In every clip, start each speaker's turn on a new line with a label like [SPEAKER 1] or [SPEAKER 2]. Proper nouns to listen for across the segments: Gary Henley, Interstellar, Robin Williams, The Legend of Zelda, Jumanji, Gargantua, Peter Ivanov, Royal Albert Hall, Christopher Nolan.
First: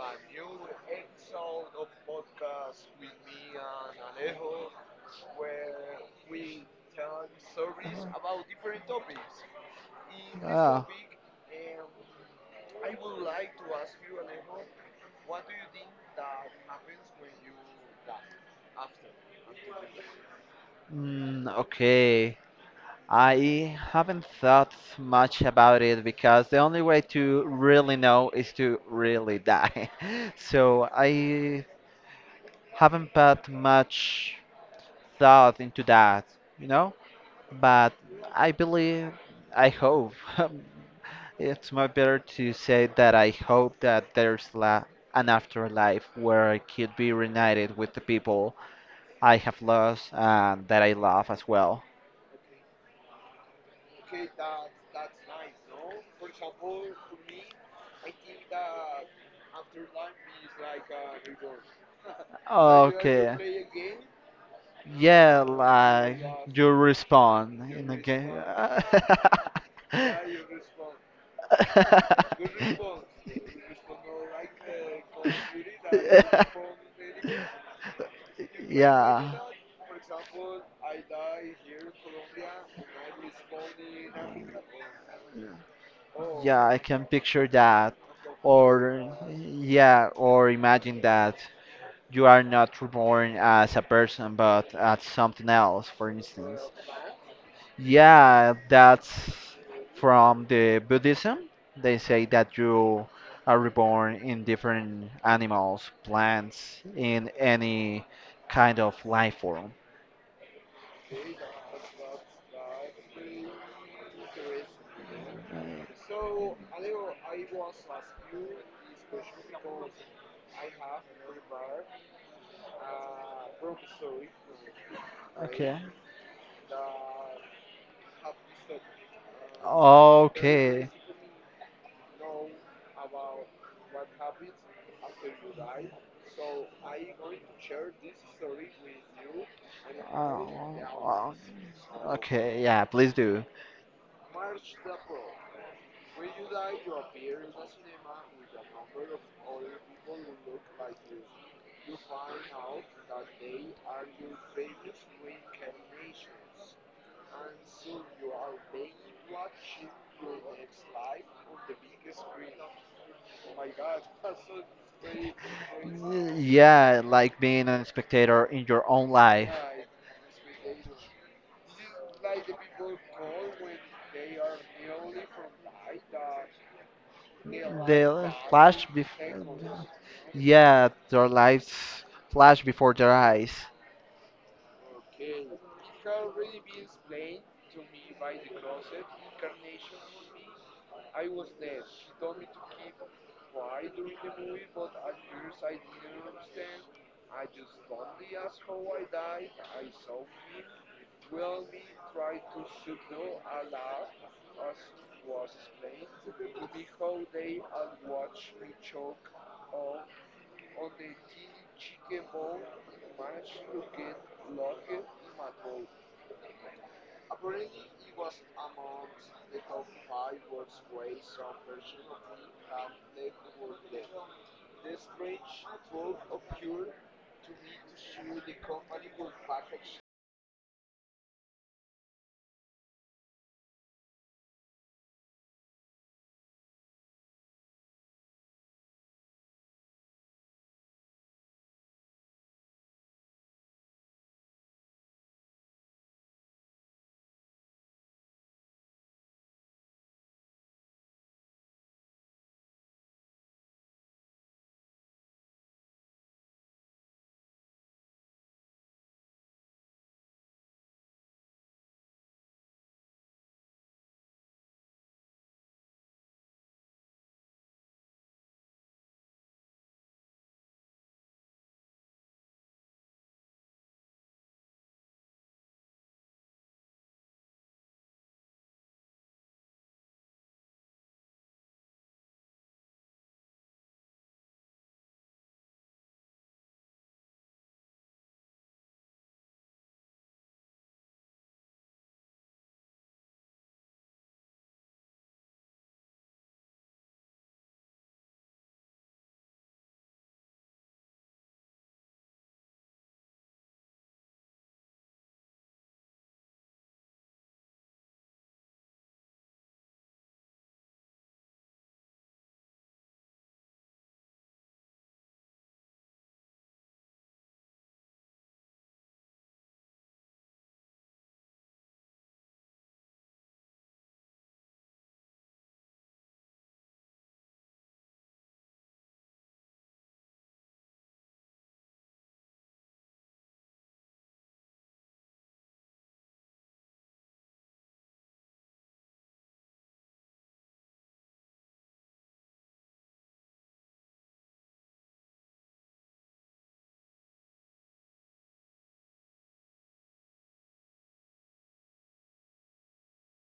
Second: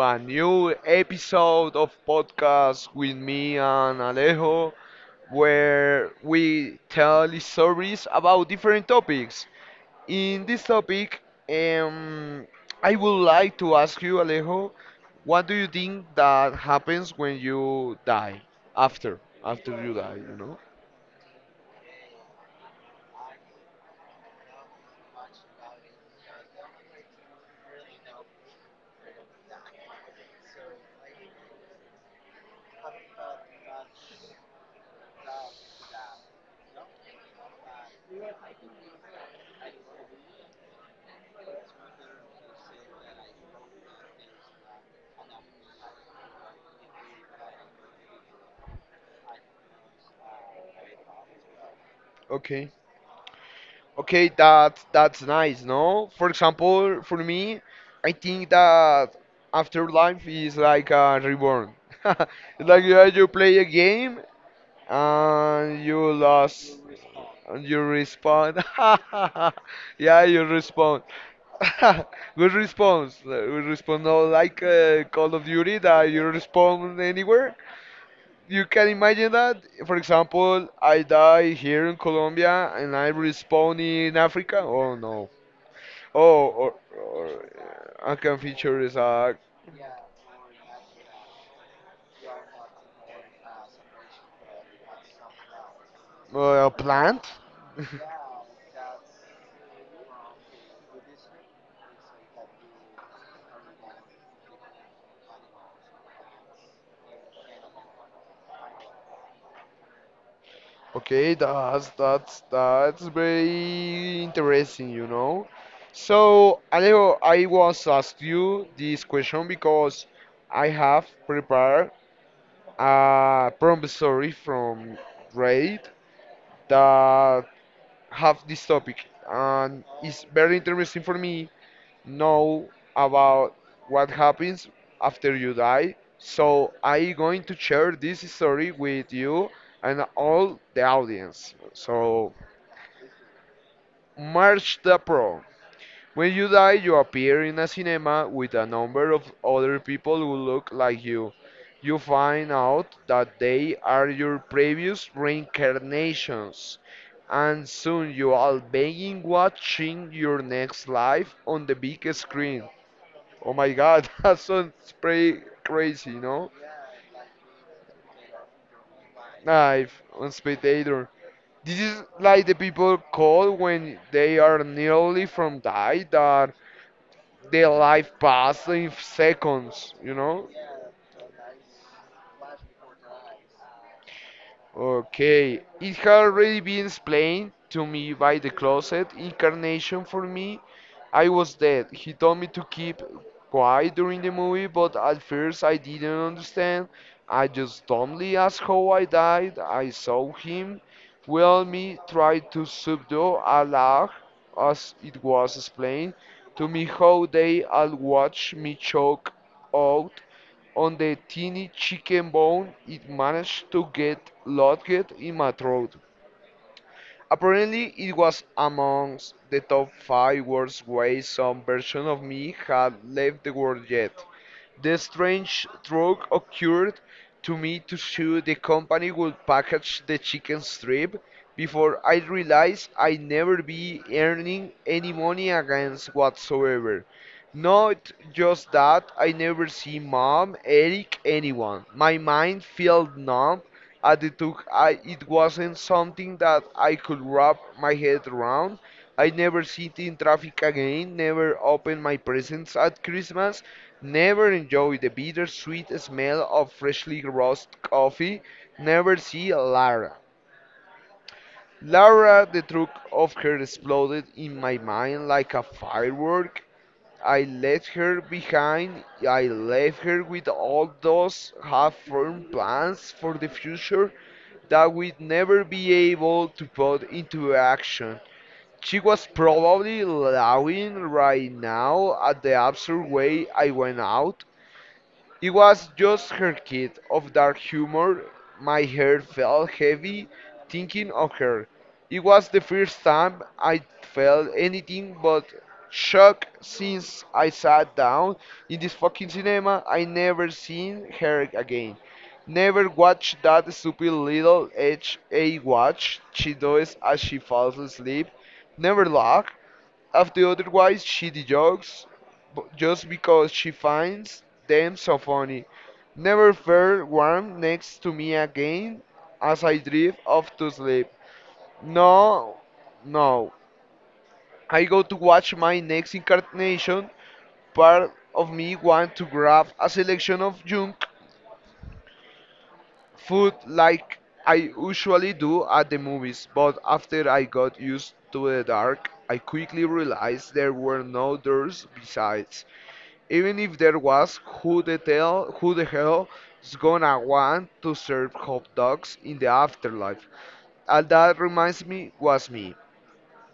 [SPEAKER 1] a new episode of podcast with me and Alejo, where we tell stories about different topics. In this
[SPEAKER 2] Oh,
[SPEAKER 1] topic, um, I would like to ask you, Alejo, what do you think that happens when you die after you die? You know?
[SPEAKER 2] okay. I haven't thought much about it because the only way to really know is to really die. So I haven't put much thought into that, you know? But I believe, I hope, it's much better to say that I hope that there's la an afterlife where I could be reunited with the people I have lost and that I love as well.
[SPEAKER 1] Okay. Okay, that's nice, no? For example, for me, I think that Afterlife is like a reborn. It's like you play a
[SPEAKER 2] Okay.
[SPEAKER 1] game
[SPEAKER 2] Yeah,
[SPEAKER 1] and you
[SPEAKER 2] like you
[SPEAKER 1] lost and
[SPEAKER 2] respond
[SPEAKER 1] you
[SPEAKER 2] in the game.
[SPEAKER 1] respawn. Yeah, you respawn. Good response. Good response. No, like Call of Duty that you respawn anywhere. You can imagine
[SPEAKER 2] Yeah.
[SPEAKER 1] that. For example, I die here in Colombia and I respawn in Africa. Oh no. Oh,
[SPEAKER 2] Yeah, I can
[SPEAKER 1] or
[SPEAKER 2] picture that.
[SPEAKER 1] I can feature is
[SPEAKER 2] Or,
[SPEAKER 1] a
[SPEAKER 2] yeah, or imagine that you are not reborn as a person, but as something else, for instance.
[SPEAKER 1] Well, a plant?
[SPEAKER 2] Yeah, that's from the Buddhism. They say that you are reborn in different animals, plants, in any kind of life form.
[SPEAKER 1] Okay, that's very interesting, you know.
[SPEAKER 2] Mm,
[SPEAKER 1] So, Alejo, I was asked you this question because I have prepared a promissory from
[SPEAKER 2] okay.
[SPEAKER 1] Reddit that have this topic, and it's very
[SPEAKER 2] Okay.
[SPEAKER 1] interesting for me know about what happens after you die. So I going to share this story with you and
[SPEAKER 2] Oh,
[SPEAKER 1] all the
[SPEAKER 2] oh,
[SPEAKER 1] audience. So
[SPEAKER 2] okay, yeah, please do.
[SPEAKER 1] merge the pro. When you die, you appear in a cinema with a number of other people who look like you. You find out that they are your previous reincarnations, and soon you are begging watching your next life on the big screen. Oh my god, that sounds pretty crazy, no?
[SPEAKER 2] Yeah, like being a spectator in your own life.
[SPEAKER 1] Live on spectator. This is like the people call when they are nearly from die that the life
[SPEAKER 2] They
[SPEAKER 1] passed
[SPEAKER 2] flash
[SPEAKER 1] in
[SPEAKER 2] before.
[SPEAKER 1] seconds, you know?
[SPEAKER 2] Yeah, their lives flash before their eyes.
[SPEAKER 1] Okay, it had already been explained to me by the closet incarnation for me. I was dead. He told me to keep quiet during the movie, but at first I didn't understand. I just dumbly asked how I died. I saw him. Well, me tried to subdue a laugh, as it was explained to me how they all watched me choke out on the tiny chicken bone, it managed to get lodged in my throat. Apparently, it was amongst the top five worst ways some version of me had left the world yet. The strange stroke occurred to me to show the company would package the chicken strip before I realized I'd never be earning any money against whatsoever. Not just that, I never see mom, Eric, anyone. My mind felt numb at the took I it wasn't something that I could wrap my head around. I never sit in traffic again, never open my presents at Christmas, never enjoy the bittersweet smell of freshly roasted coffee. Never see Lara. Lara, the truth of her exploded in my mind like a firework. I left her behind. I left her with all those half formed plans for the future that we'd never be able to put into action. She was probably laughing right now at the absurd way I went out. It was just her kid of dark humor. My head felt heavy thinking of her. It was the first time I felt anything but shock since I sat down in this fucking cinema. I never seen her again. Never watched that stupid little HA watch she does as she falls asleep. Never laugh of the otherwise shitty jokes just because she finds them so funny. Never felt warm next to me again as I drift off to sleep. No, no. I go to watch my next incarnation. Part of me want to grab a selection of junk food like I usually do at the movies, but after I got used to the dark, I quickly realized there were no doors besides. Even if there was, who the hell is gonna want to serve hot dogs in the afterlife? All that reminds me was me.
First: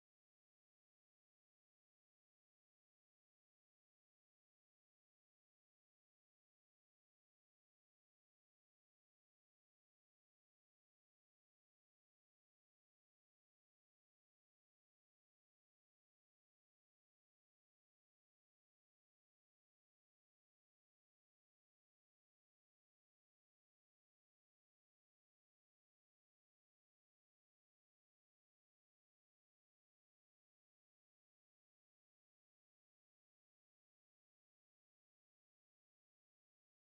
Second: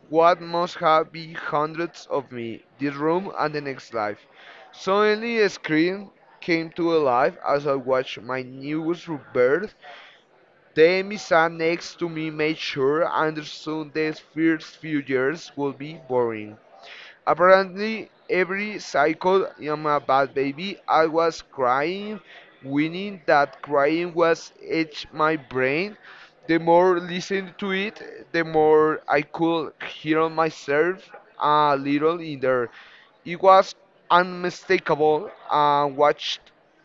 [SPEAKER 1] What must have be hundreds of me, this room and the next life. Suddenly a scream came to life as I watched my newest rebirth. The Emmy sat next to me made sure I understood these first few years would be boring. Apparently, every cycle I'm a bad baby, I was crying, winning that crying was etched my brain. The more listened to it, the more I could hear on myself a little in there. It was unmistakable. I watched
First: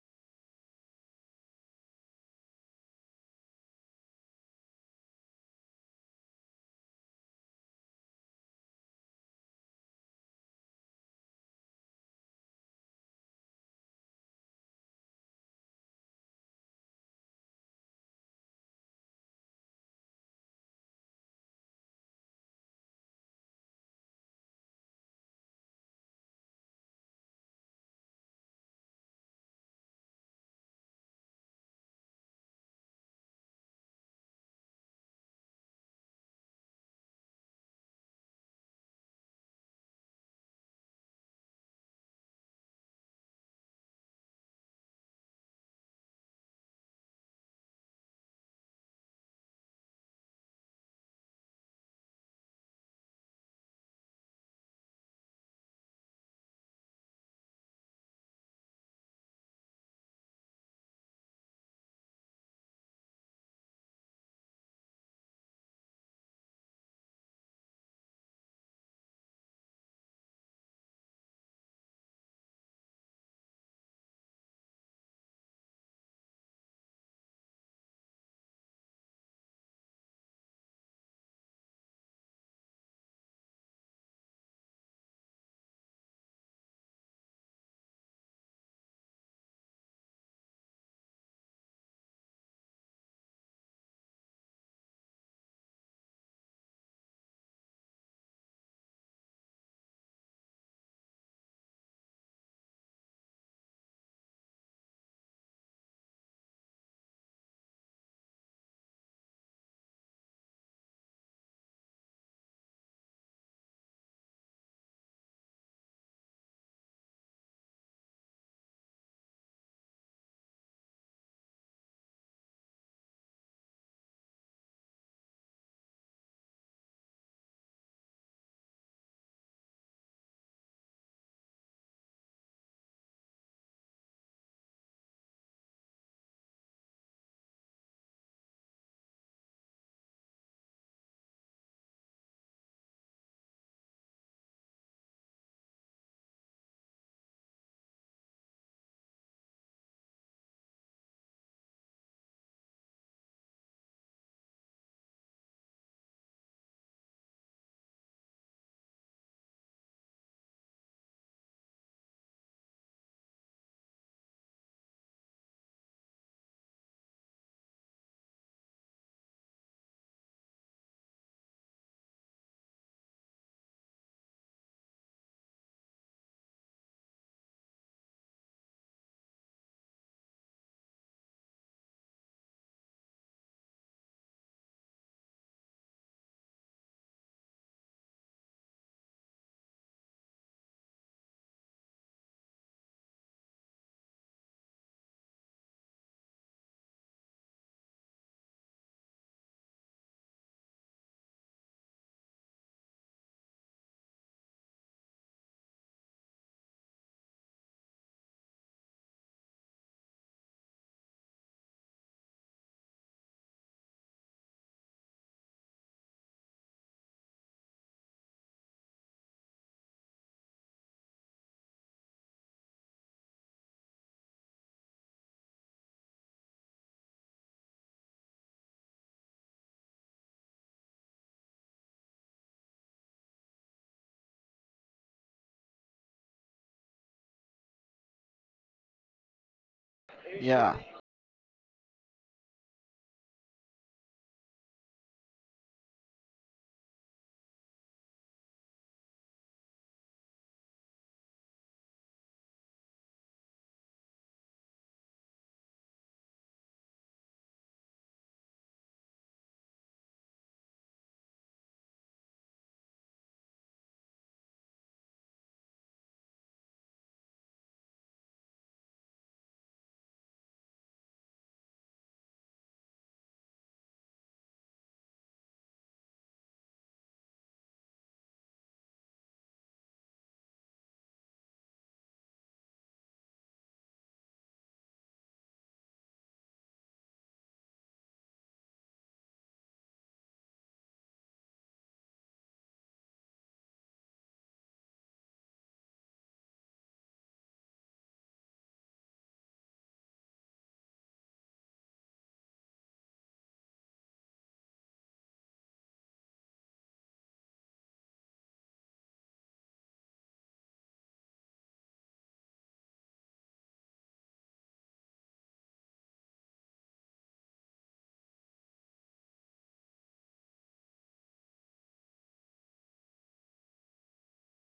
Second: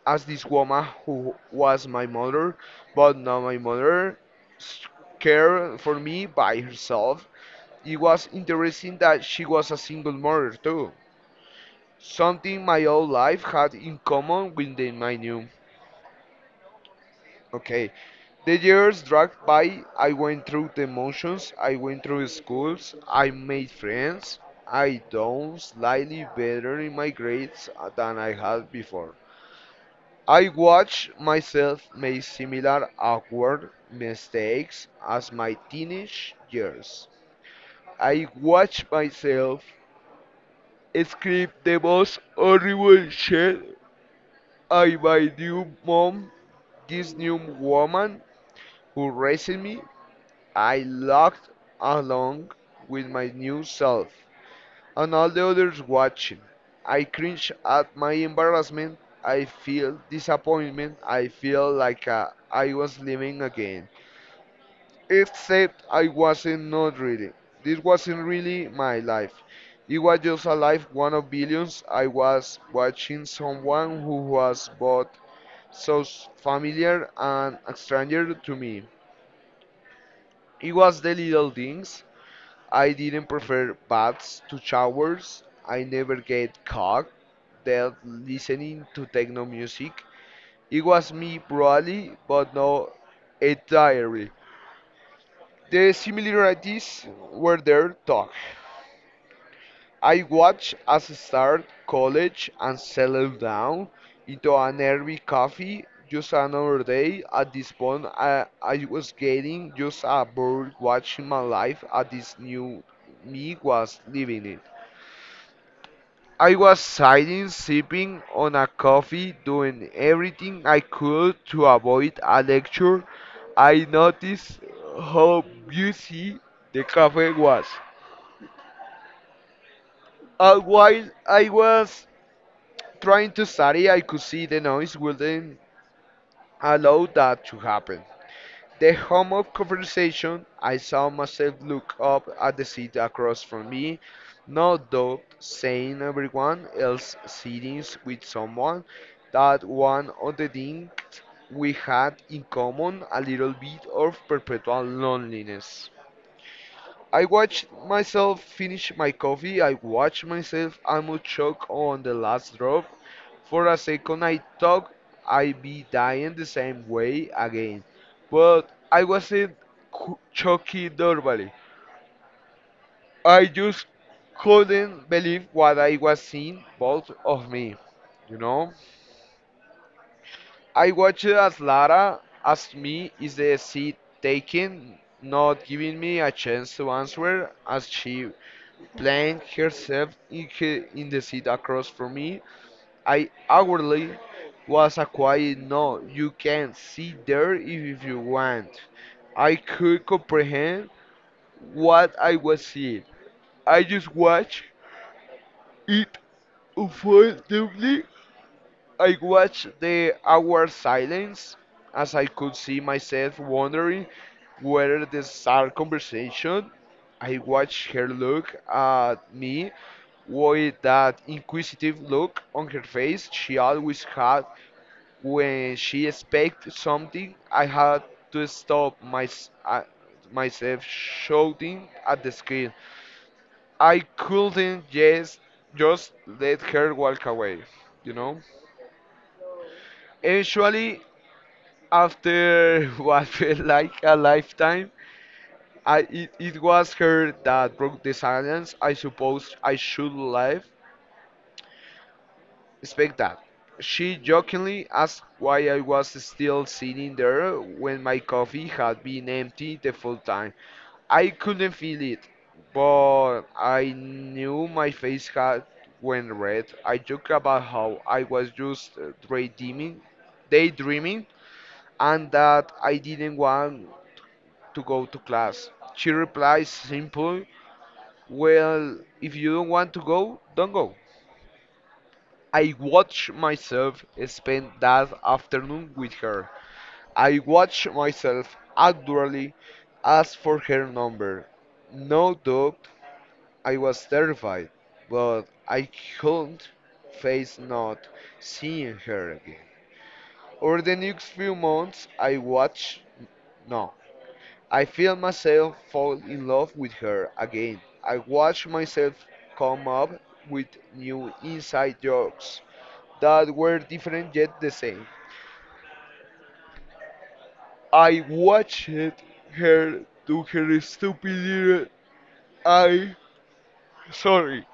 [SPEAKER 1] as this woman who was my mother, but not my mother, care for me by herself it was interesting that she was a single mother too, something my old life had in common with the, my new. Okay, the years dragged by. I went through the motions. I went through schools. I made friends. I done slightly better in my grades than I had before. I watched myself make similar awkward mistakes as my teenage years. I watched myself Script the most horrible shit I my new mom, this new woman who raised me. I laughed along with my new self and all the others watching. I cringe at my embarrassment. I feel disappointment. I feel like I was living again. Except I wasn't not reading. This wasn't really my life. It was just a life one of billions. I was watching someone who was both so familiar and a stranger to me. It was the little things. I didn't prefer baths to showers. I never get caught dead listening to techno music. It was me broadly, but not entirely. The similarities were there, though. I watched us start college and settle down into an early coffee. Just another day. At this point, I was getting just a bored watching my life at this new me was living it. I was sitting, sipping on a coffee, doing everything I could to avoid a lecture. I noticed how busy the cafe was. While I was trying to study, I could see the noise wouldn't allow that to happen. The home of conversation, I saw myself look up at the seat across from me, no doubt saying everyone else sitting with someone that one of the things we had in common a little bit of perpetual loneliness. I watched myself finish my coffee. I watched myself almost choke on the last drop. For a second, I thought I'd be dying the same way again. But I wasn't choking normally. I just couldn't believe what I was seeing, both of me. You know? I watched as Lara asked me, "Is the seat taken?" Not giving me a chance to answer as she Playing herself in, in the seat across from me, I awkwardly was a quiet no, you can sit there if you want. I could comprehend what I was seeing. I just watched it unfold slowly. I watched the hour silence as I could see myself wondering whether the sad conversation. I watched her look at me with that inquisitive look on her face she always had when she expected something. I had to stop my, uh, myself shouting at the screen. I couldn't just let her walk away, you know.
[SPEAKER 2] Yeah.
[SPEAKER 1] Eventually, after what felt like a lifetime, it was her that broke the silence. I suppose I should live. Expect that. She jokingly asked why I was still sitting there when my coffee had been empty the full time. I couldn't feel it, but I knew my face had went red. I joked about how I was just daydreaming, and that I didn't want to go to class. She replies simply, "Well, if you don't want to go, don't go." I watch myself spend that afternoon with her. I watch myself actually ask for her number. No doubt I was terrified, but I couldn't face not seeing her again. Over the next few months, I watched no, I feel myself fall in love with her again. I watch myself come up with new inside jokes that were different yet the same. I watched her do her stupid little I sorry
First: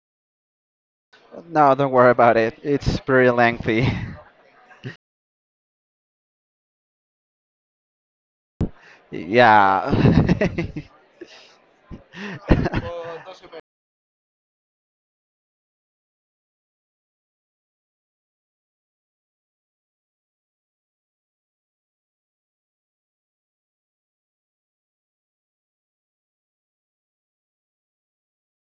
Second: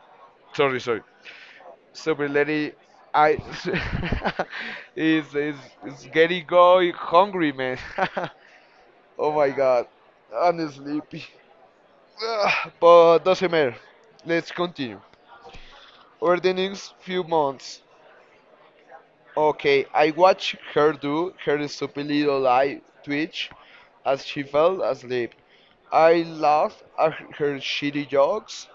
[SPEAKER 1] sorry.
[SPEAKER 2] No, don't worry
[SPEAKER 1] Stupid
[SPEAKER 2] about it.
[SPEAKER 1] lady
[SPEAKER 2] It's pretty
[SPEAKER 1] I
[SPEAKER 2] lengthy.
[SPEAKER 1] is is is getting going hungry man. Oh my god,
[SPEAKER 2] Yeah.
[SPEAKER 1] I'm sleepy. But doesn't matter. Let's continue. Over the next few months. Okay, I watched her do her stupid little eye twitch as she fell asleep. I laughed at her shitty jokes,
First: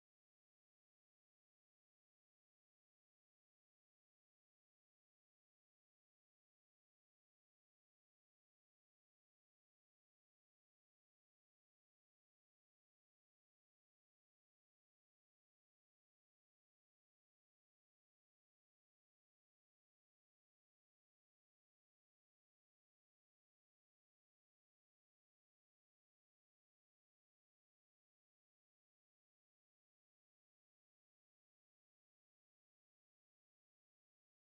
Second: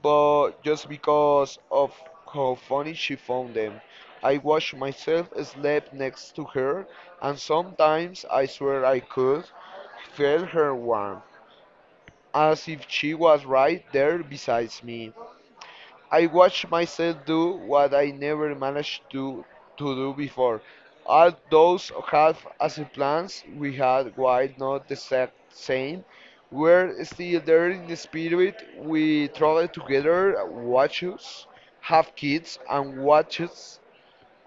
[SPEAKER 1] but just because of how funny she found them. I watched myself sleep next to her, and sometimes I swear I could feel her warmth, as if she was right there beside me. I watch myself do what I never managed to do before. All those half-assed plans we had, while not the exact same, were still there in the spirit. We traveled together, watches, have kids, and watches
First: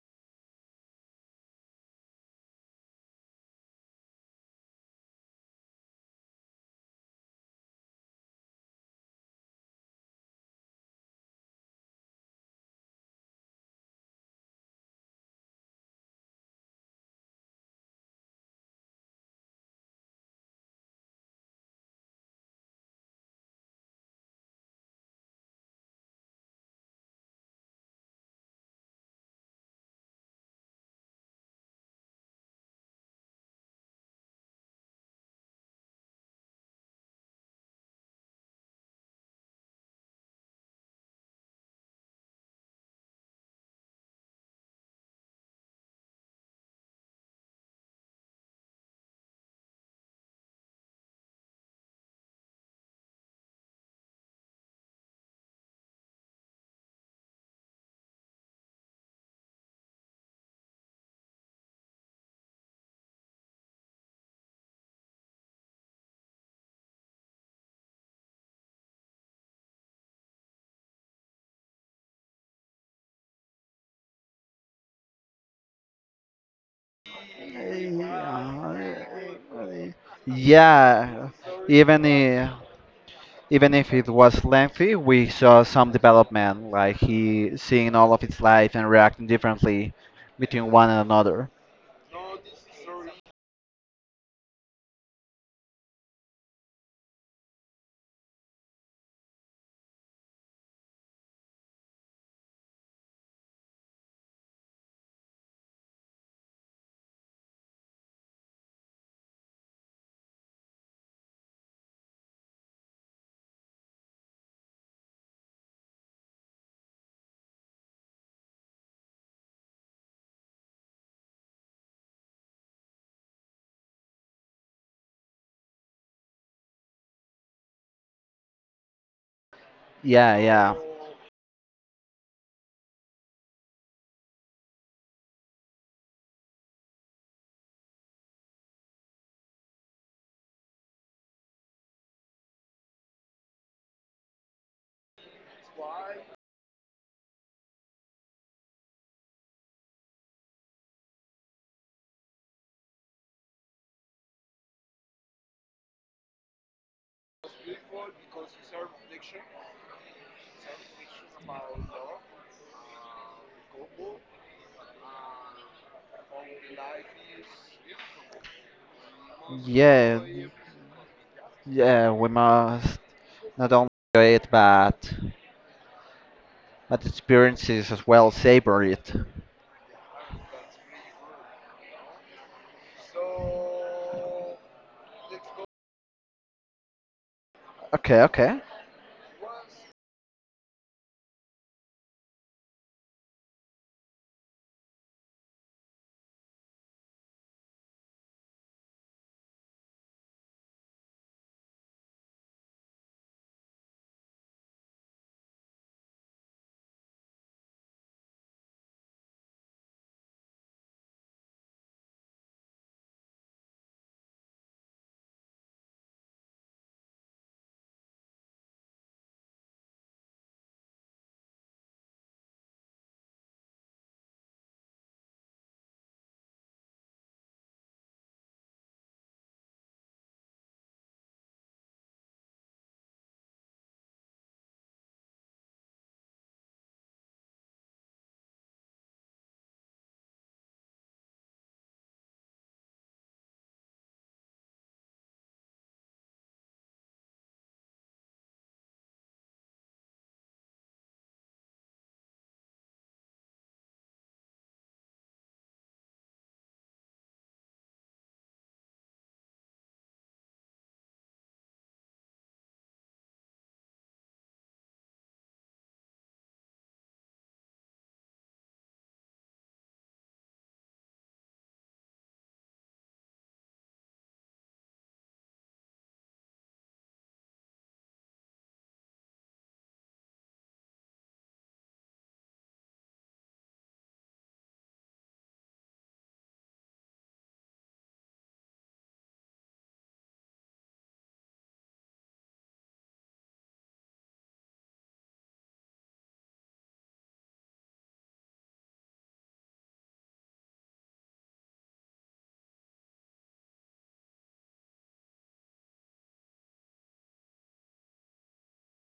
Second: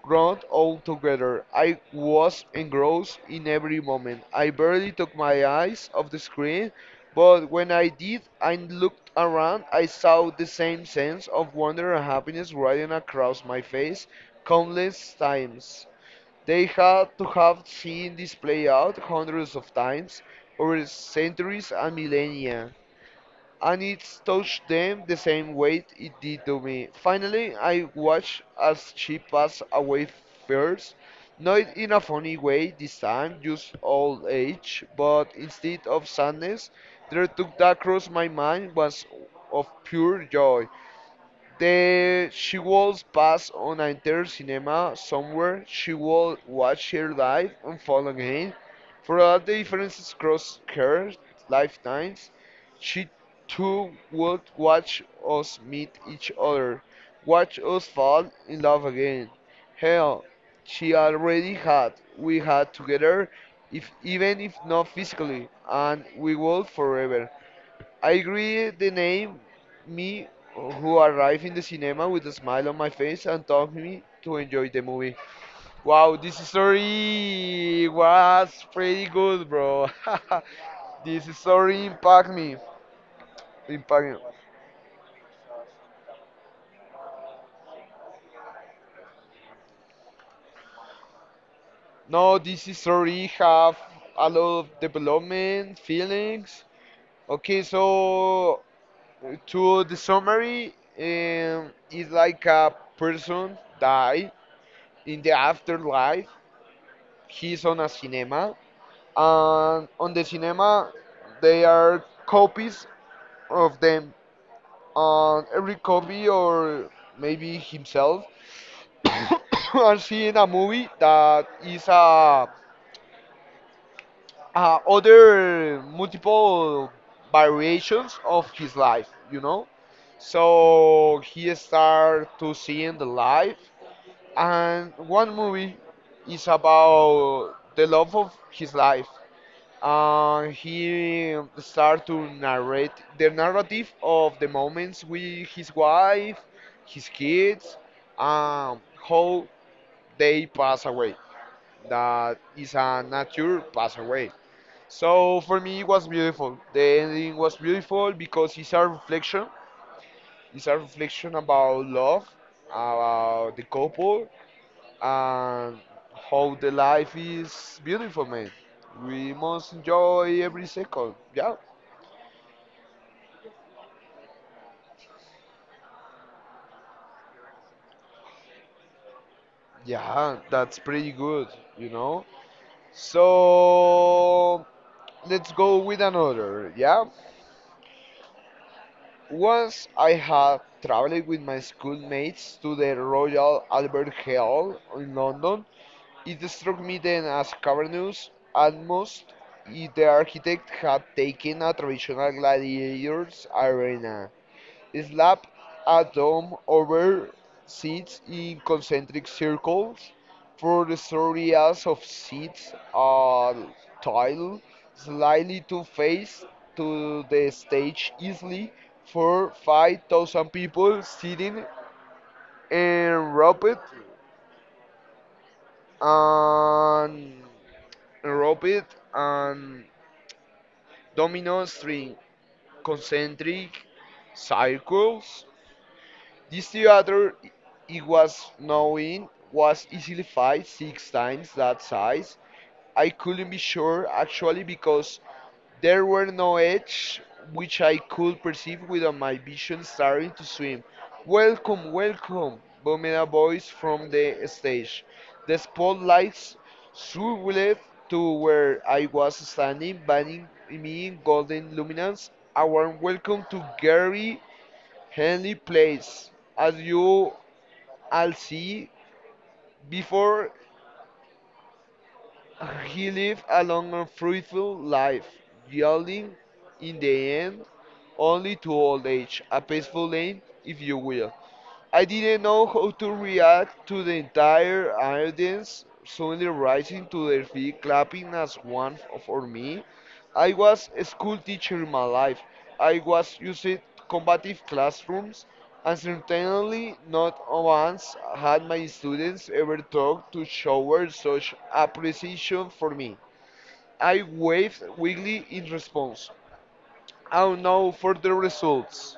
[SPEAKER 1] grown altogether. I was engrossed in every moment. I barely took my eyes off the screen, but when I did and looked around, I saw the same sense of wonder and happiness riding across my face countless times. They had to have seen this play out hundreds of times over centuries and millennia, and it touched them the same way it did to me. Finally, I watched as she passed away first, not in a funny way this time, just old age, but instead of sadness, there took that across my mind was of pure joy. The she was pass on an inter cinema somewhere. She will watch her life unfold again. Throughout the differences across her lifetimes, she too would watch us meet each other, watch us fall in love again. Hell, she already had. We had together, if even if not physically, and we will forever. I agree the name me who arrived in the cinema with a smile on my face and told me to enjoy the movie. Wow, this story was
[SPEAKER 2] Yeah.
[SPEAKER 1] pretty good, bro.
[SPEAKER 2] Yeah,
[SPEAKER 1] This story
[SPEAKER 2] even
[SPEAKER 1] impact
[SPEAKER 2] if,
[SPEAKER 1] me.
[SPEAKER 2] even if it
[SPEAKER 1] Impact me.
[SPEAKER 2] was lengthy, we saw some development, like he seeing all of his life and reacting differently between one and another.
[SPEAKER 1] No, this story have a lot of development, feelings. Okay, so to the summary, it's like a person die in the afterlife. He's on a cinema, and on the cinema they are copies of them. And every copy, or maybe himself, are seeing a movie that is a other multiple variations of his life. You know,
[SPEAKER 2] Yeah, yeah.
[SPEAKER 1] so he start to seeing the life, and one movie is about the love of his life. He started to narrate the narrative of the moments with his wife, his kids, um, how they pass away. That is a nature pass away. So for me, it was beautiful. The ending was beautiful because it's a reflection. It's a reflection about love, about the couple, and how the life is beautiful, man. We must
[SPEAKER 2] Yeah,
[SPEAKER 1] enjoy every second. Yeah.
[SPEAKER 2] yeah, we must not only enjoy it, but experiences as well, savor it.
[SPEAKER 1] Yeah, that's pretty good, you know? So let's go with another, yeah?
[SPEAKER 2] Okay, okay.
[SPEAKER 1] Once I had traveled with my schoolmates to the Royal Albert Hall in London, it struck me then as cavernous, almost the architect had taken a traditional gladiators arena. Slap a dome over seats in concentric circles. For the three areas of seats are tiled slightly to face to the stage easily for 5,000 people sitting enrobed and enrobed and domino string concentric circles. This theater it was knowing was easily five, six times that size. I couldn't be sure actually because there were no edges which I could perceive without my vision starting to swim. Welcome, welcome, boomed a voice from the stage. The spotlights swirled to where I was standing, banning me in golden luminance. A warm welcome to Gary Henley Place, as you all see, before he lived a long and fruitful life, yielding in the end only to old age, a peaceful end, if you will. I didn't know how to react to the entire audience suddenly rising to their feet, clapping as one for me. I was a school teacher in my life. I was used to combative classrooms, and certainly not once had my students ever talked to shower such appreciation for me. I waved weakly in response. I don't know for the results.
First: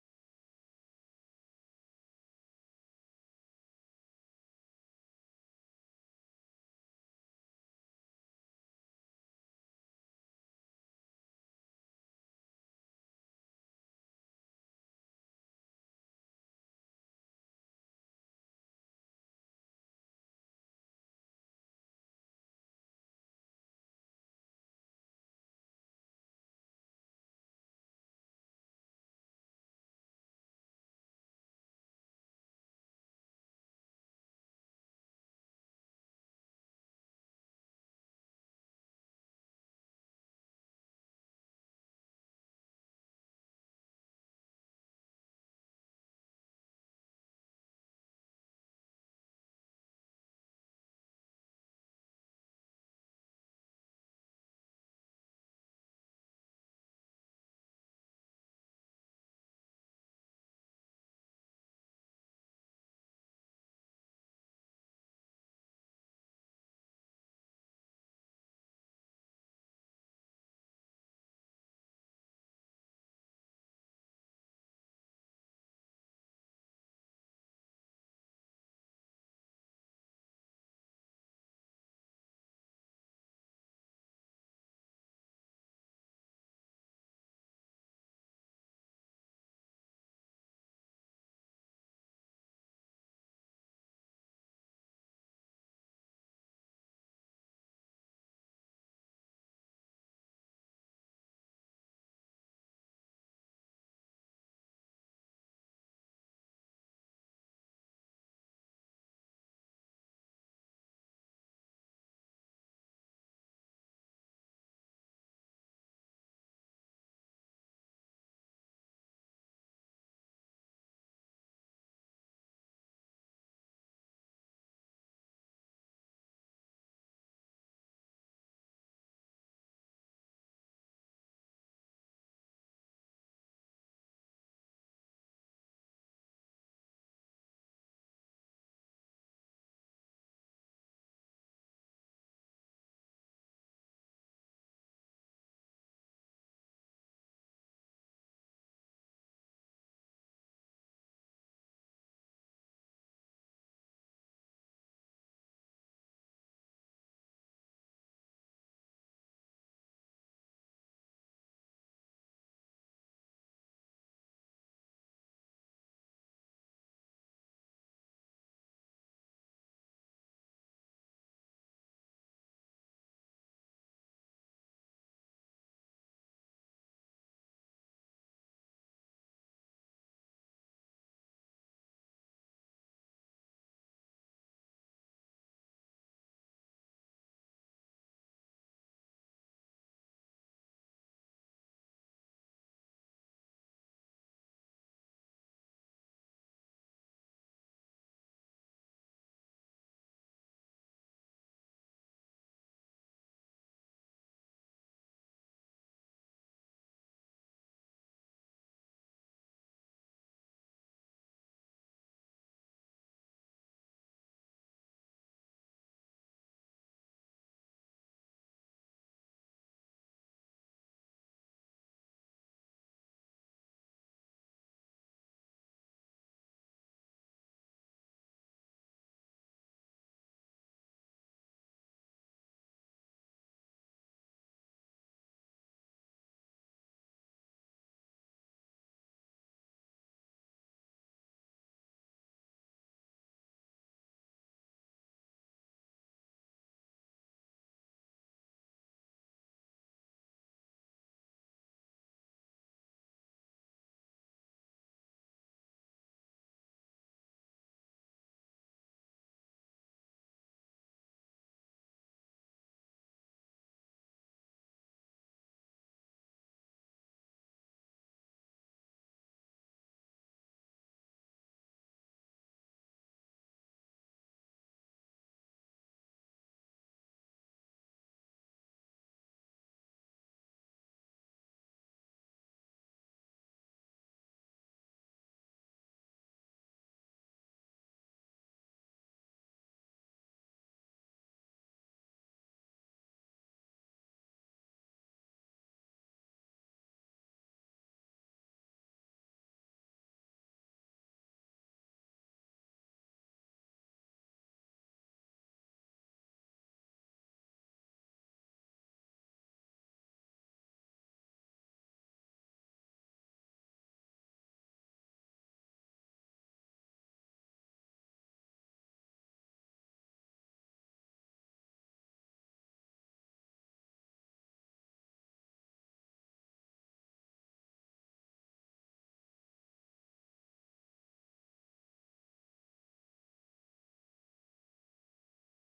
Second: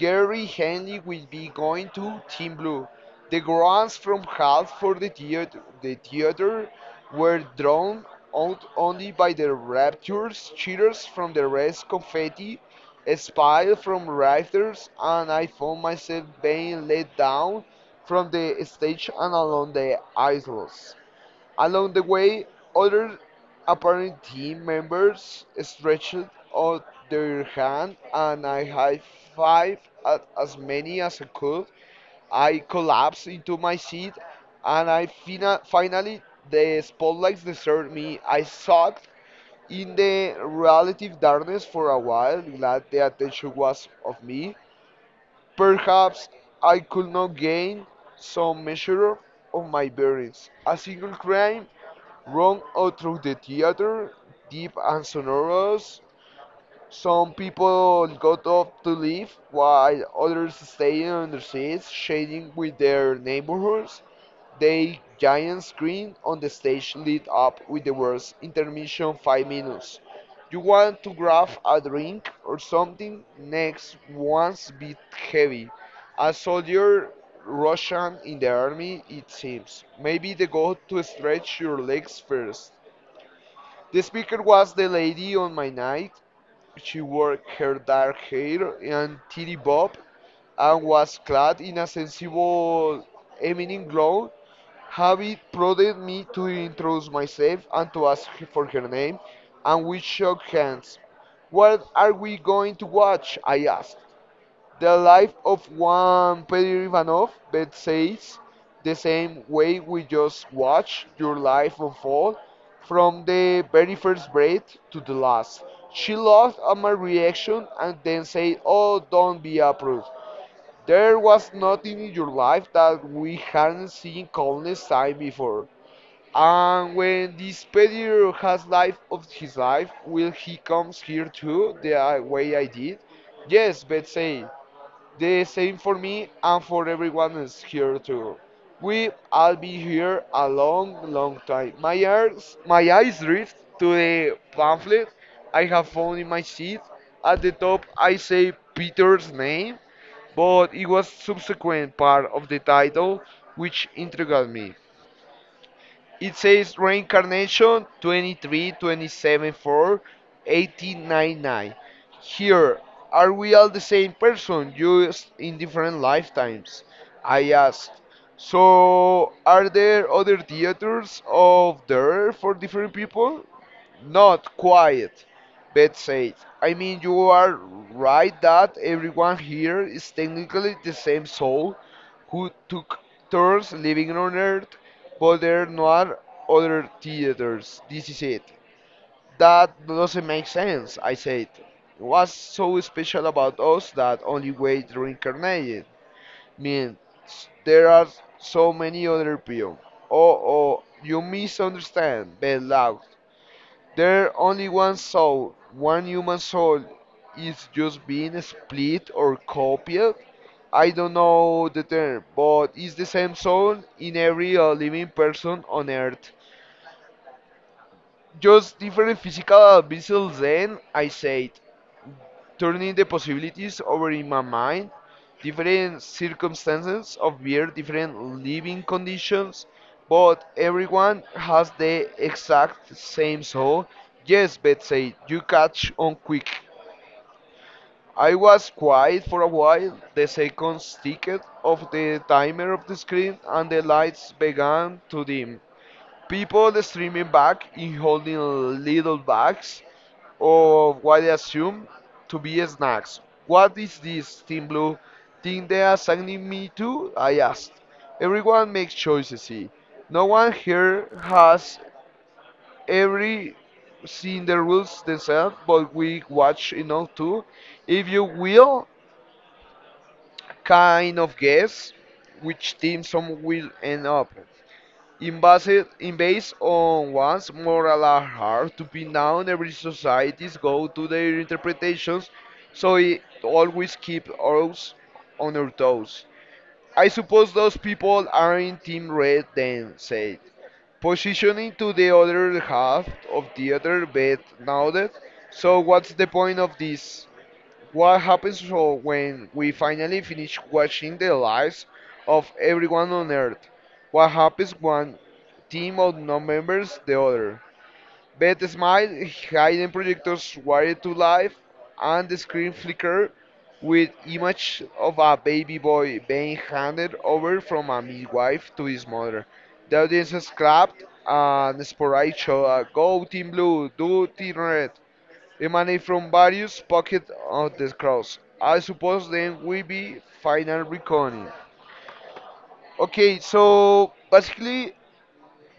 [SPEAKER 1] Gary Henley will be going to Team Blue. The grants from half for the theater were drawn out only by the raptures, cheers from the rest, confetti, a smile from writers, and I found myself being let down from the stage and along the aisles. Along the way, other apparent team members stretched out their hand and I high fived at as many as I could. I collapsed into my seat and I finally the spotlights deserted me. I sucked in the relative darkness for a while, glad the attention was of me. Perhaps I could not gain some measure of my bearings. A single crime run out through the theater, deep and sonorous. Some people got up to leave, while others stayed on their seats, shading with their neighborhoods. The giant screen on the stage lit up with the words intermission 5 minutes. You want to grab a drink or something? Next one's bit heavy. A soldier Russian in the army, it seems. Maybe they go to stretch your legs first. The speaker was the lady on my night. She wore her dark hair and titty bob and was clad in a sensible evening gown. Habit prodded me to introduce myself and to ask for her name, and we shook hands. What are we going to watch? I asked. The life of one Peter Ivanov that says the same way we just watch your life unfold from the very first breath to the last. She laughed at my reaction and then said, "Oh, don't be a prude. There was nothing in your life that we hadn't seen countless times before." And when this Peter has life of his life, will he comes here too, the way I did? Yes, Betsy. The same for me and for everyone is here too. We all be here a long, long time. My eyes drift to the pamphlet I have found in my seat. At the top, I say Peter's name, but it was subsequent part of the title which intrigued me. It says reincarnation 23, 27, 4, 18, 9, 9. Here, are we all the same person, just in different lifetimes? I asked. So, are there other theaters out there for different people? Not quite, Beth said. I mean, you are right that everyone here is technically the same soul, who took turns living on Earth, but there are no other theaters. This is it. That doesn't make sense, I said. What's so special about us that only we reincarnated? Mean there are so many other people. Oh, oh, you misunderstand, Ben laughed. There only one soul, one human soul, is just being split or copied. I don't know the term, but it's the same soul in every living person on earth. Just different physical vessels, then I said turning the possibilities over in my mind, different circumstances of beer, different living conditions, but everyone has the exact same soul. Yes, Betsy, you catch on quick. I was quiet for a while. The seconds ticked off the timer of the screen and the lights began to dim. People streaming back in holding little bags of what they assume to be snacks. What is this, Team Blue? Thing they are assigning me to? I asked. Everyone makes choices, see. No one here has every seen the rules themselves, but we watch enough too. If you will, kind of guess which team some will end up in based, in based on one's moral are hard to pin down, every societies go to their interpretations, so it always keeps us on our toes. I suppose those people are in Team Red then, said. Positioning to the other half of the other bed nodded. So what's the point of this? What happens so when we finally finish watching the lives of everyone on Earth? What happens when team of non-members the other? Beth smiled, hidden projectors wired to life, and the screen flickered with image of a baby boy being handed over from a midwife to his mother. The audience clapped and sporadic shouted, "Go Team Blue! Do Team Red!" emanate from various pockets of the cross. I suppose then we be final reckoning. Okay, so basically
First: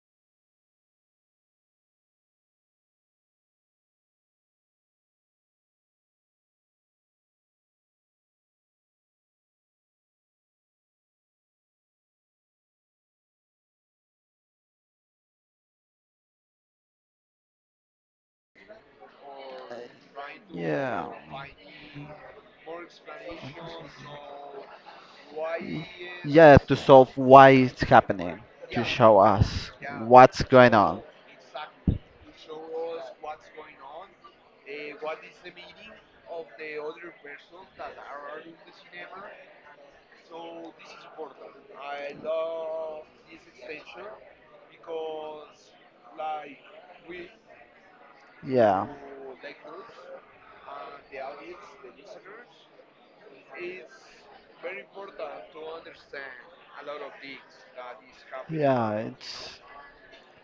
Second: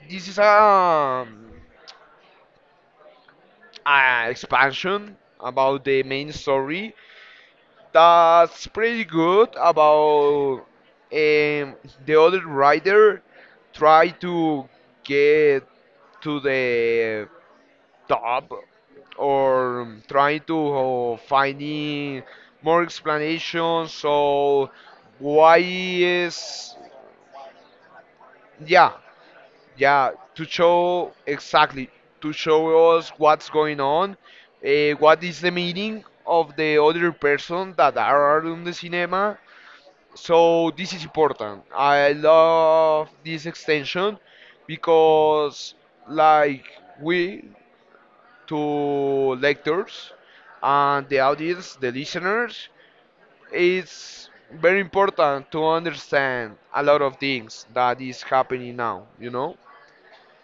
[SPEAKER 1] this is a expansion about the main story that's pretty good about um, the other rider try to get to the top or trying to
[SPEAKER 2] Yeah.
[SPEAKER 1] finding more explanations so why
[SPEAKER 2] Yeah,
[SPEAKER 1] is
[SPEAKER 2] to solve why it's happening, to
[SPEAKER 1] yeah
[SPEAKER 2] show us
[SPEAKER 1] yeah
[SPEAKER 2] what's
[SPEAKER 1] to
[SPEAKER 2] going on.
[SPEAKER 1] show exactly to show us what's going on, what is the meaning of the other person that are in the cinema so this is important. I love this extension because like we to
[SPEAKER 2] Yeah.
[SPEAKER 1] lectors and the audience, the listeners. It's very important to understand a lot of things that is happening
[SPEAKER 2] Yeah,
[SPEAKER 1] now, you know?
[SPEAKER 2] it's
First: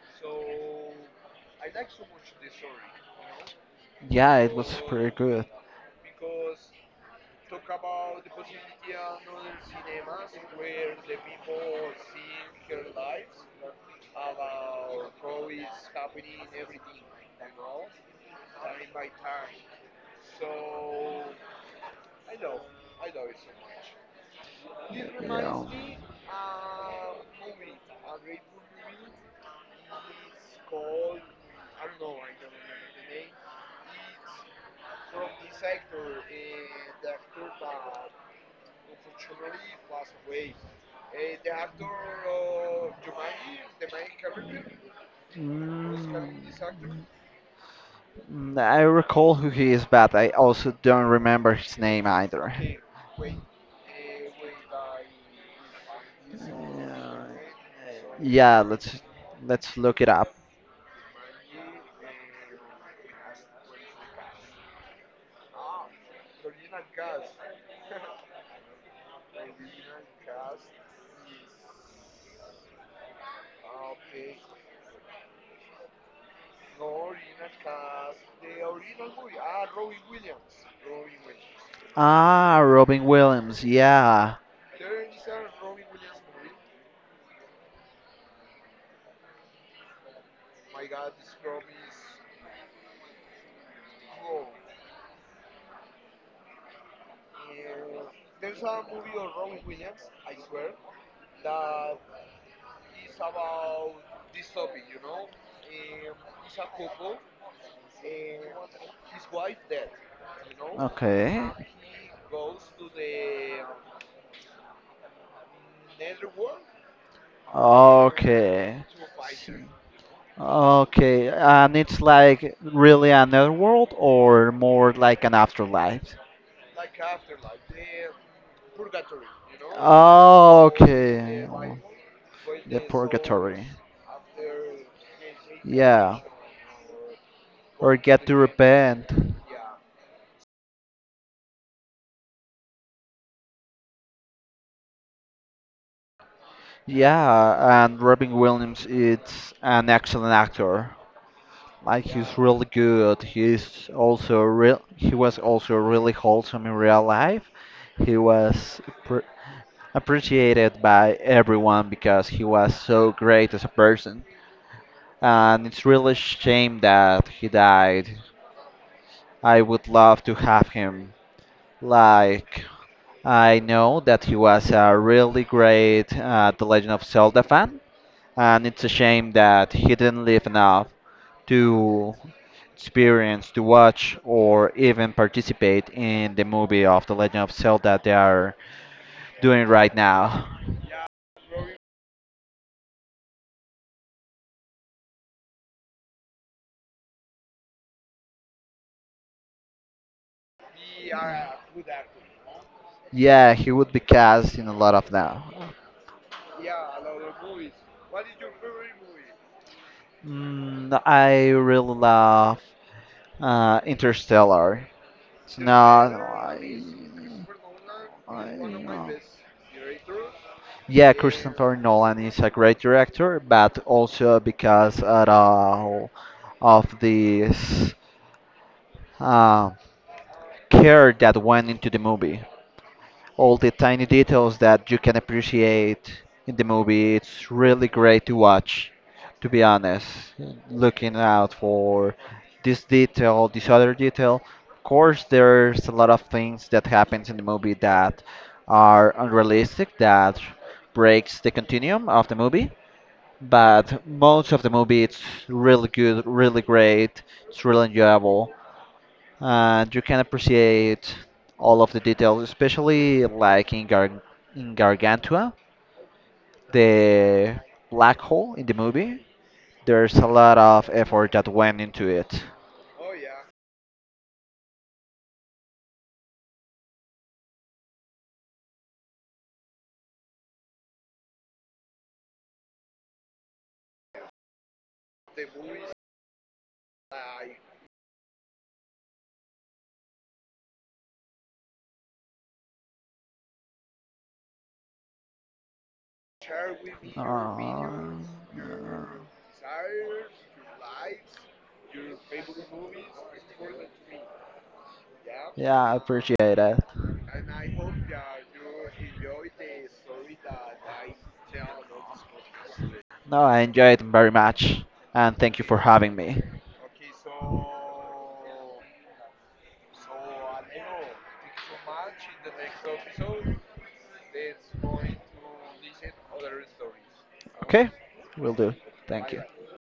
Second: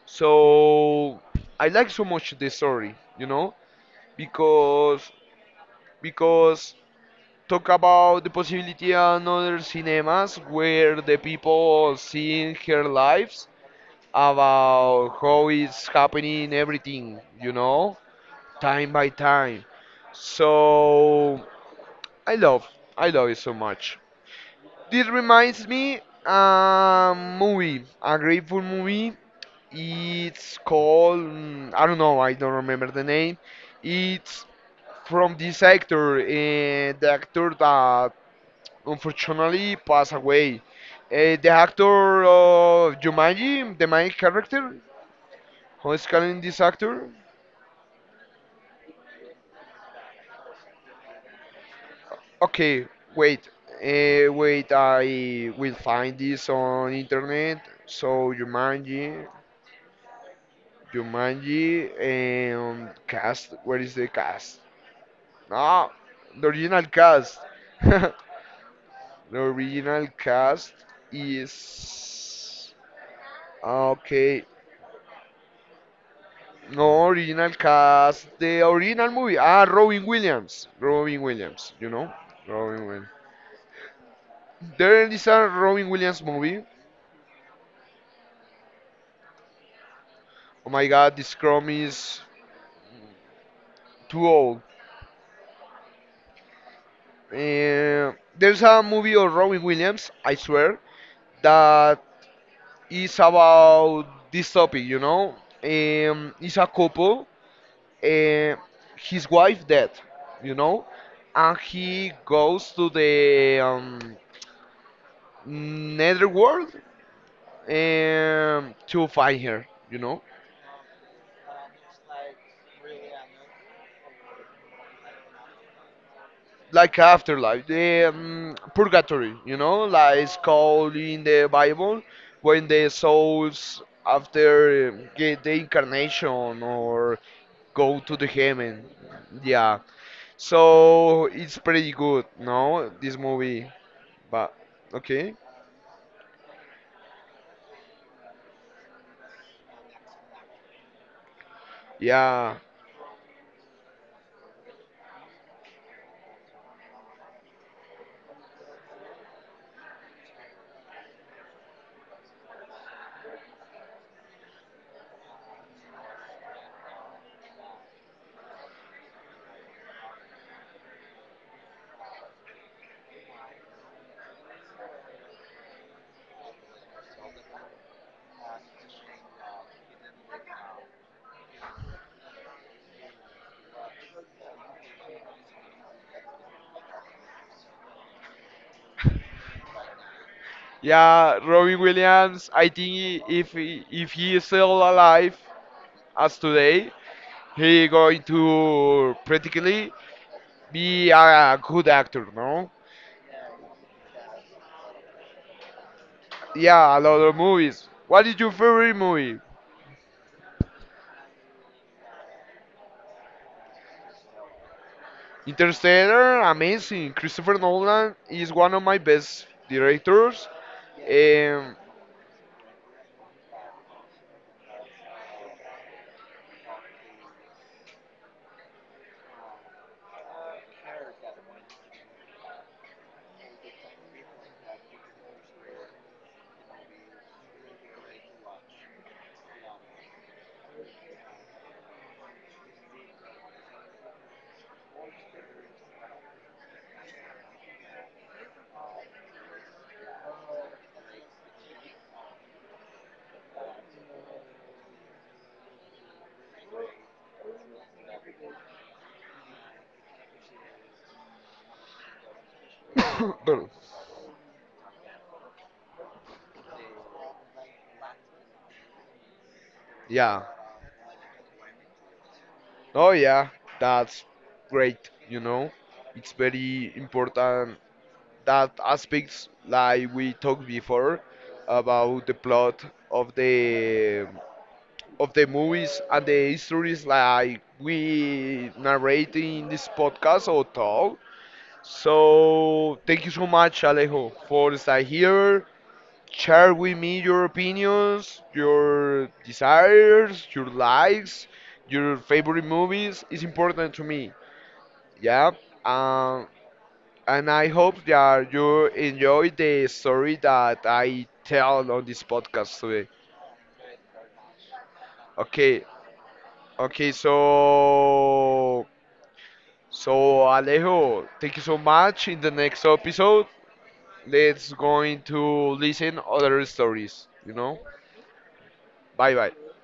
[SPEAKER 1] So I like so much the story, you know,
[SPEAKER 2] yeah, it was
[SPEAKER 1] because
[SPEAKER 2] pretty good.
[SPEAKER 1] because talk about the possibility on other cinemas where the people seeing her lives about how it's happening everything, you know, time by time. So I love, I love it so much. This reminds
[SPEAKER 2] Yeah.
[SPEAKER 1] me a movie, a grateful movie. It's called I don't know, I don't remember the name. It's from this actor, the actor that unfortunately passed away. The actor of Jumanji, the main character. How is calling
[SPEAKER 2] Movie.
[SPEAKER 1] this actor?
[SPEAKER 2] I recall who he is, but I also don't remember his name either.
[SPEAKER 1] Okay, wait, wait. I will find this
[SPEAKER 2] Yeah, English,
[SPEAKER 1] on internet.
[SPEAKER 2] okay?
[SPEAKER 1] So
[SPEAKER 2] Yeah, let's
[SPEAKER 1] Jumanji,
[SPEAKER 2] let's look it up.
[SPEAKER 1] Jumanji, and cast. Where is the cast? No, the original cast. The original cast is ah, okay. No original cast. The original movie. Ah, Robin Williams. Robin Williams. You know,
[SPEAKER 2] Ah,
[SPEAKER 1] Robin
[SPEAKER 2] Robin
[SPEAKER 1] Williams.
[SPEAKER 2] Williams. Yeah.
[SPEAKER 1] There is a Robin Williams movie. Oh my God, this Chrome is too old. Uh, there's a movie of Robin Williams, I swear, that is about this topic, you know? It's a couple, uh, his wife dead, you
[SPEAKER 2] You.
[SPEAKER 1] know?
[SPEAKER 2] Okay.
[SPEAKER 1] And he goes to the netherworld
[SPEAKER 2] Um, okay.
[SPEAKER 1] to find
[SPEAKER 2] See.
[SPEAKER 1] her, you know?
[SPEAKER 2] Okay, and it's like really another world or more like an afterlife?
[SPEAKER 1] Like afterlife, the purgatory, you know, like it's called in the
[SPEAKER 2] Okay. Okay.
[SPEAKER 1] Bible, when
[SPEAKER 2] The
[SPEAKER 1] the
[SPEAKER 2] purgatory. Souls.
[SPEAKER 1] souls after get the
[SPEAKER 2] Yeah.
[SPEAKER 1] incarnation or
[SPEAKER 2] Or. Or
[SPEAKER 1] go
[SPEAKER 2] come to
[SPEAKER 1] to
[SPEAKER 2] get
[SPEAKER 1] the
[SPEAKER 2] to
[SPEAKER 1] heaven.
[SPEAKER 2] repent. Repent.
[SPEAKER 1] Yeah, so it's pretty good, no, this movie. But okay,
[SPEAKER 2] Yeah, and Robin Williams is an excellent actor. Like he's
[SPEAKER 1] yeah,
[SPEAKER 2] really good. He's also real. He was also really wholesome in real life. He was appreciated by everyone because he was so great as a person. And it's really shame that he died. I would love to have him. Like I know that he was a really great The Legend of Zelda fan, and it's a shame that he didn't live enough to experience to watch or even participate in the movie of The Legend of Zelda that they are doing right now?
[SPEAKER 1] yeah, Robin Williams. I think if he is still alive as today, he going to practically be a good actor, no?
[SPEAKER 2] Yeah, he would be cast in a lot of now.
[SPEAKER 1] Yeah, a lot of movies. What is your favorite movie?
[SPEAKER 2] Mm, I really love Interstellar. It's not.
[SPEAKER 1] Interstellar,
[SPEAKER 2] I,
[SPEAKER 1] amazing. Christopher Nolan
[SPEAKER 2] I
[SPEAKER 1] is one of
[SPEAKER 2] don't
[SPEAKER 1] my
[SPEAKER 2] know.
[SPEAKER 1] best directors.
[SPEAKER 2] Yeah,
[SPEAKER 1] Um,
[SPEAKER 2] Christopher Nolan is a great director, but also because at all of this um care that went into the movie. All the tiny details that you can appreciate in the movie. It's really great to watch, to be honest. Looking out for this detail, this other detail. Of course, there's a lot of things that happens in the movie that are unrealistic, that breaks the continuum of the movie. But most of the movie, it's really good, really great. It's really enjoyable and you can appreciate all of the details, especially
[SPEAKER 1] but
[SPEAKER 2] like in Gargantua, the black hole in the movie. There's a
[SPEAKER 1] yeah,
[SPEAKER 2] lot of effort that went into it.
[SPEAKER 1] oh yeah, that's great. You know, it's very important that aspects like we talked before about the plot of the movies and the histories like we narrate in this podcast or talk. So thank you so much, Alejo, for staying here. Share with me your
[SPEAKER 2] Uh,
[SPEAKER 1] opinions, your desires, your likes, your favorite movies. It's important to me. Yeah.
[SPEAKER 2] yeah, I appreciate
[SPEAKER 1] Um,
[SPEAKER 2] it.
[SPEAKER 1] and I hope that you enjoy the story that I tell on this podcast today.
[SPEAKER 2] No, I enjoyed it very much, and thank you for
[SPEAKER 1] Okay.
[SPEAKER 2] having me.
[SPEAKER 1] Okay. So. So Alejo, thank you so much. In the next episode, let's going to listen other stories you know.
[SPEAKER 2] Okay, will do. Thank
[SPEAKER 1] Bye
[SPEAKER 2] you.
[SPEAKER 1] bye.